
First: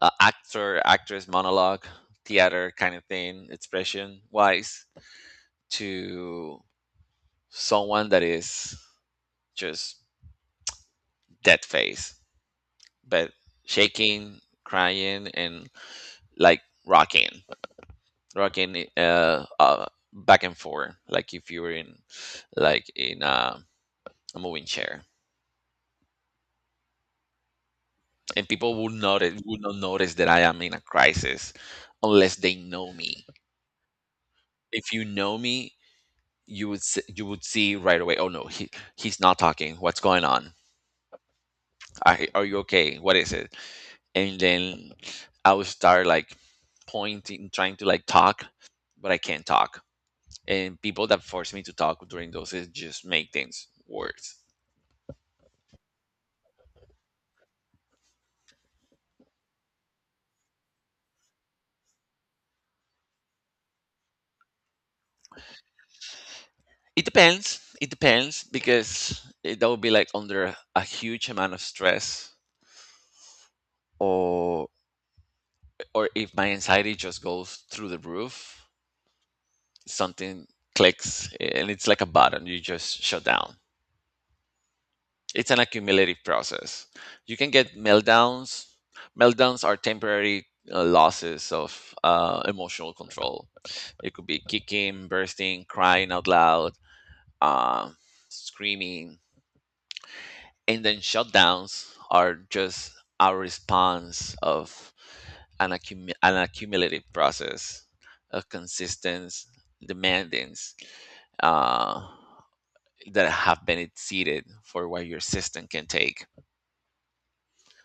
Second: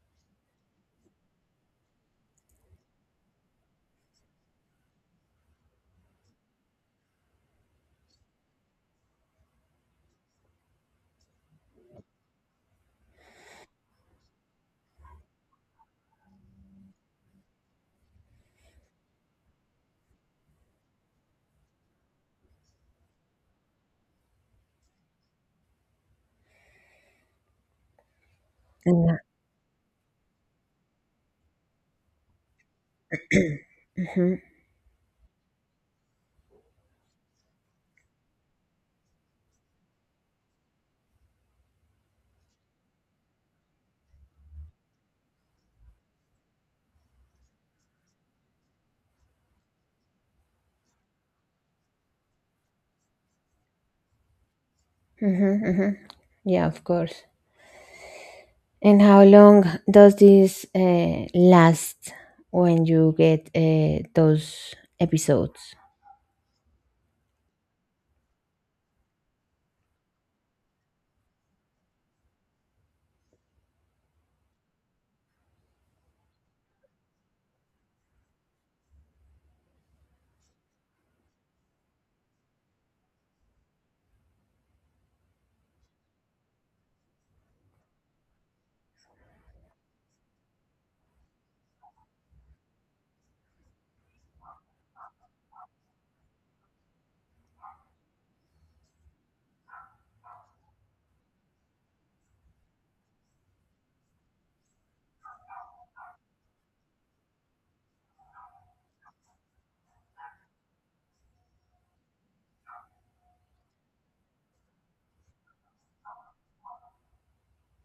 Speaker 1: actor actress monologue theater kind of thing expression wise to someone that is just dead face but shaking, crying, and like rocking, rocking back and forth like if you were in like in a moving chair. And people would
Speaker 2: Hmm.
Speaker 1: notice would not notice that I am in a crisis unless they know me. If you know me, you would you would see right away, oh no, he he's not talking, what's going on, are you okay, what is it. And then I would start like pointing, trying to like talk, but I can't talk. And people that force me to talk during those is just make things worse.
Speaker 2: Hmm. Hmm. Yeah, of course. And how long does this last when you get those episodes?
Speaker 1: It depends, it depends, because it, that would be like under a huge amount of stress or or if my anxiety just goes through the roof, something clicks and it's like a button, you just shut down. It's an accumulative process. You can get meltdowns. Meltdowns are temporary losses of emotional control. It could be kicking, bursting, crying out loud, uh, screaming. And then shutdowns are just our response of an accumulative process of consistent demandings uh, that have been exceeded for what your system can take.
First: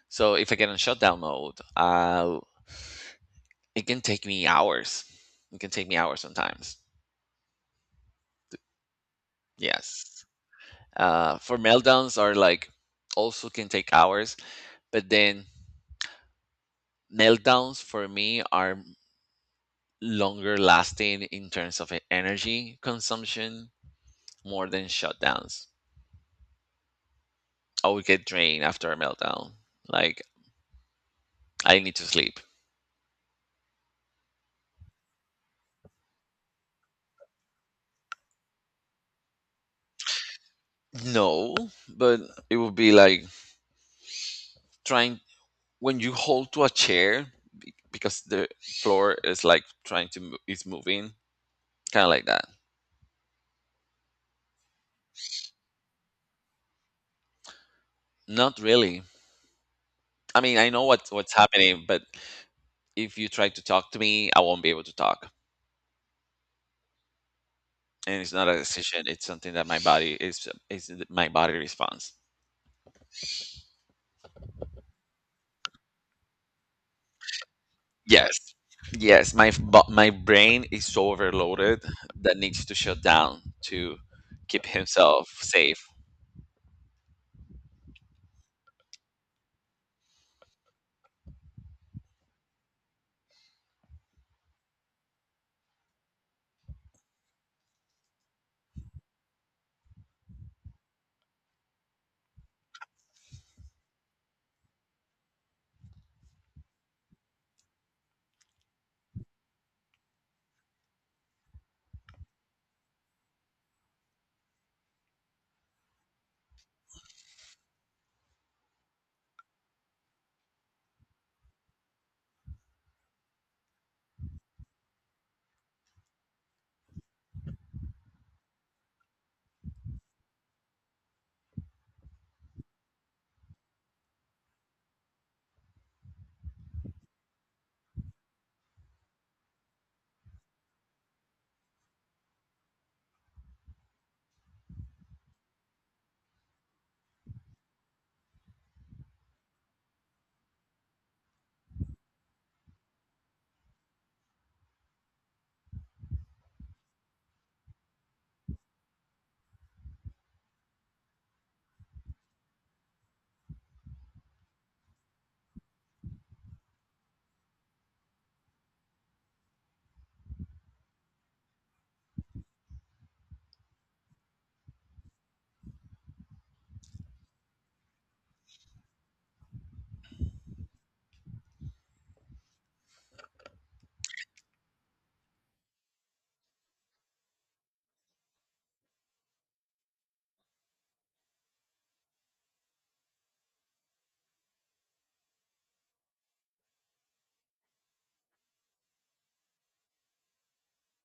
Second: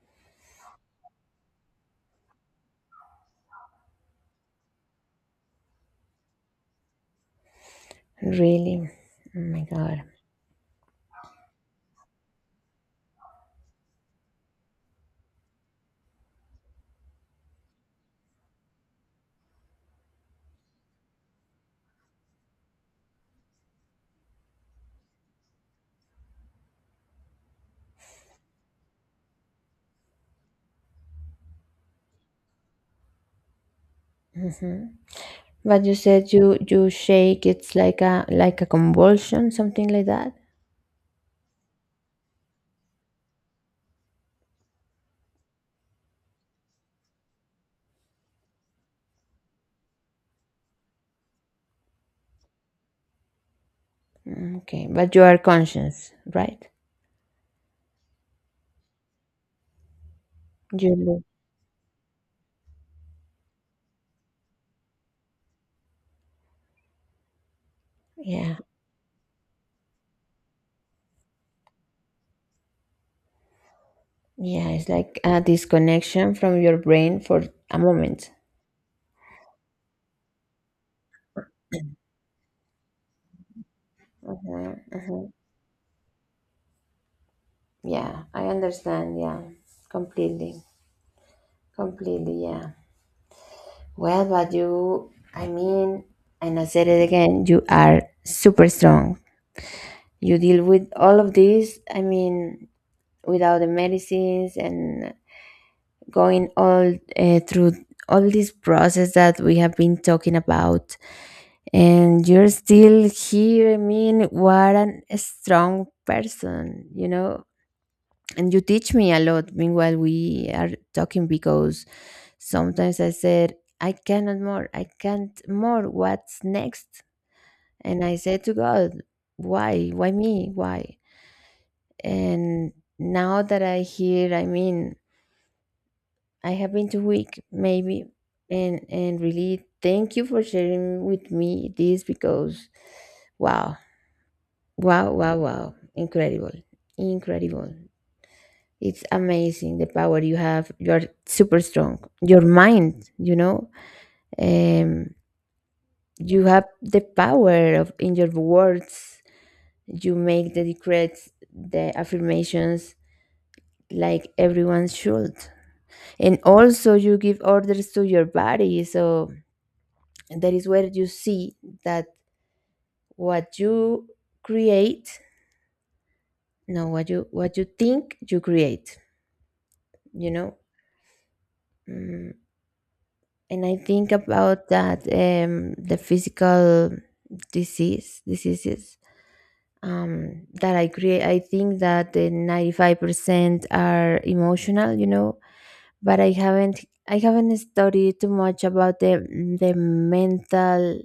Speaker 1: So if I get in shutdown mode, it can take me hours. It can take me hours sometimes.
Speaker 2: Really? Oh my God.
Speaker 1: Yes. For meltdowns are like also can take hours, but then meltdowns for me are longer lasting in terms of energy consumption more than shutdowns. I would get drained after a meltdown. Like I need to sleep.
Speaker 2: Hmm. But you said you you shake. It's like a convulsion, something like that.
Speaker 1: No, but it would be like trying when you hold to a chair because the floor is like trying is moving, kind of like that.
Speaker 2: Mm. Okay, but you are conscious, right?
Speaker 1: Not really. I mean, I know
Speaker 2: You,
Speaker 1: what's
Speaker 2: lo-
Speaker 1: happening, but if you try to talk to me, I won't be able to talk. And it's not a
Speaker 2: yeah.
Speaker 1: decision, it's something that my body is my body response.
Speaker 2: Yeah, it's like a disconnection from your brain for a moment.
Speaker 1: Yes. Yes, my my brain is so overloaded that needs to shut down to keep
Speaker 2: Uh-huh, uh-huh.
Speaker 1: himself safe.
Speaker 2: Yeah, I understand. Yeah, completely. Completely, yeah. Well, but you, I mean, and I said it again, you are super strong. You deal with all of this, I mean, without the medicines and going all through all this process that we have been talking about, and you're still here. I mean, what an a strong person, you know. And you teach me a lot. Meanwhile, we are talking because sometimes I said, I cannot more, I can't more. What's next? And I said to God, why? Why me? Why? And now that I hear, I mean, I have been too weak, maybe, and really thank you for sharing with me this because wow. Wow, wow, wow. Incredible. Incredible. It's amazing the power you have. You're super strong. Your mind, you know, um, you have the power of in your words. You make the decrees, the affirmations like everyone should. And also you give orders to your body. So that is where you see that what you create, no, what you think you create, you know. Mm, and I think about that the physical diseases that I create. I think that the 95% are emotional, you know, but I haven't studied too much about the mental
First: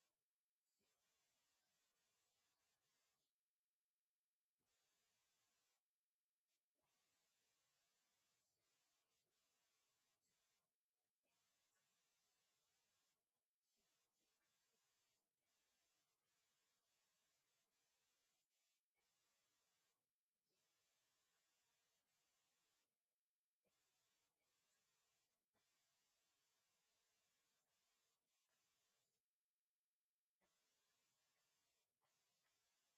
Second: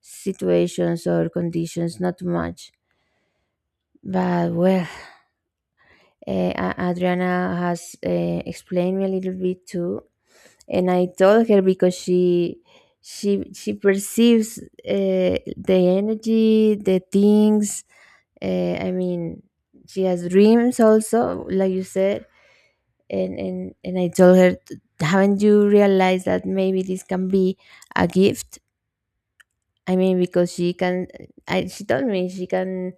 Speaker 2: situations or conditions, not too much. But well, Adriana has explained me a little bit too, and I told her because she perceives the energy, the things. I mean, she has dreams also, like you said, and and I told her, haven't you realized that maybe this can be a gift? I mean, because she can. I, she told me she can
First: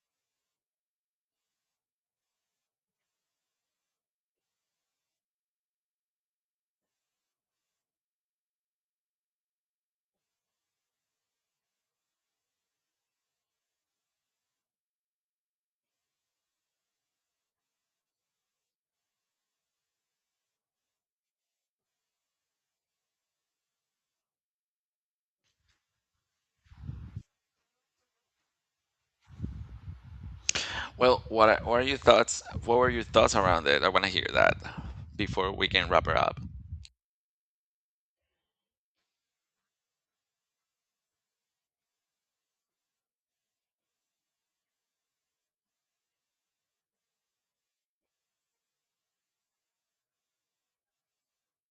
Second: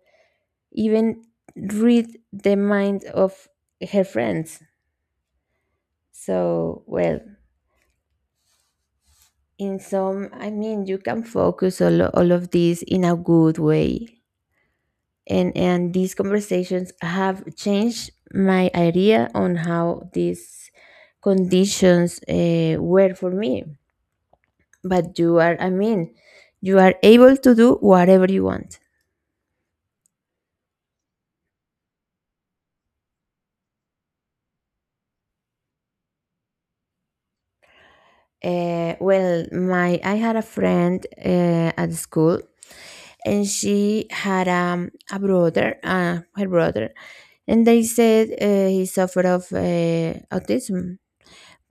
Speaker 2: even read the mind of her friends. So well, in some, I mean, you can focus all of this in a good way, and these conversations have changed my idea on how these conditions were for me, but you are, I mean, you are able to do whatever you want.
Speaker 1: Well, what are your thoughts, what were your thoughts around it, I want to hear that before we can wrap her up.
Speaker 2: Well, my I had a friend at school, and she had a brother her brother and they said he suffered of autism.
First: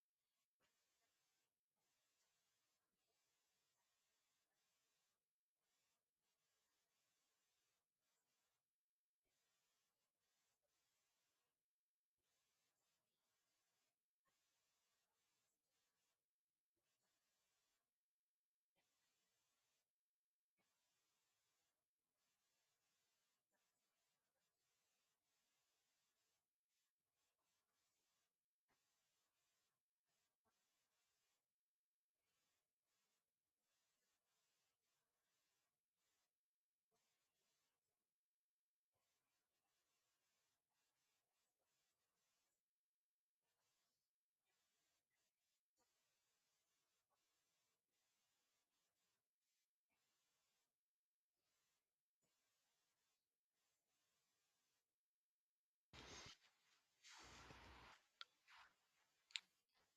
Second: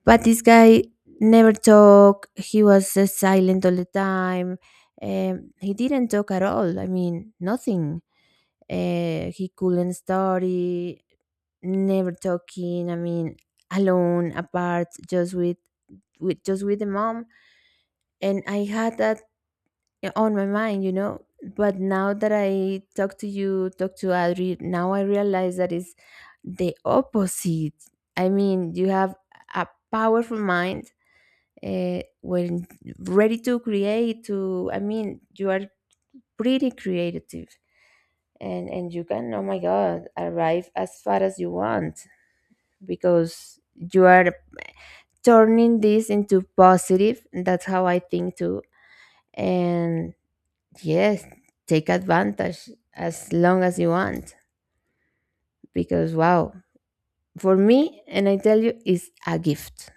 Speaker 2: But this guy never talked. He was silent all the time. He didn't talk at all. I mean, nothing. He couldn't study. Never talking. I mean, alone, apart, just with just with the mom. And I had that on my mind, you know. But now that I talk to you, talk to Adri, now I realize that it's the opposite. I mean, you have a powerful mind when ready to create to I mean you are pretty creative, and you can oh my god arrive as far as you want because you are turning this into positive. That's how I think too. And yes, take advantage as long as you want because wow, for me, and I tell you, it's a gift.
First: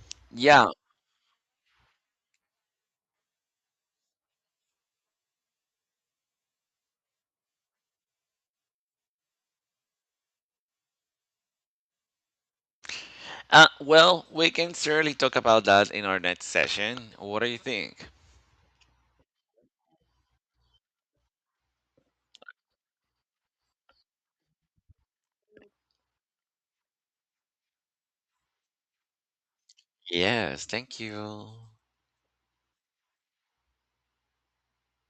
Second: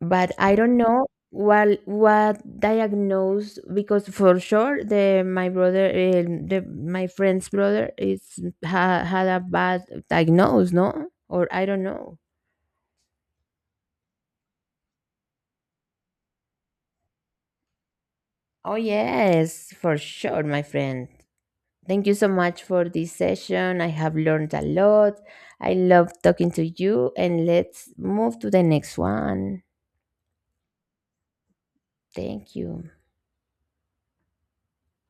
Speaker 2: But I
Speaker 1: Yeah.
Speaker 2: don't know what diagnosed because for sure the my brother, eh, the my friend's brother is, ha, had a bad diagnose, no, or I don't know.
Speaker 1: Well, we can certainly talk about that in our next session. What do you think?
Speaker 2: Oh yes, for sure, my friend. Thank you so much for this session. I have learned a lot. I love talking to you, and let's move to the next one.
Speaker 1: Yes, thank you.
Speaker 2: Thank you.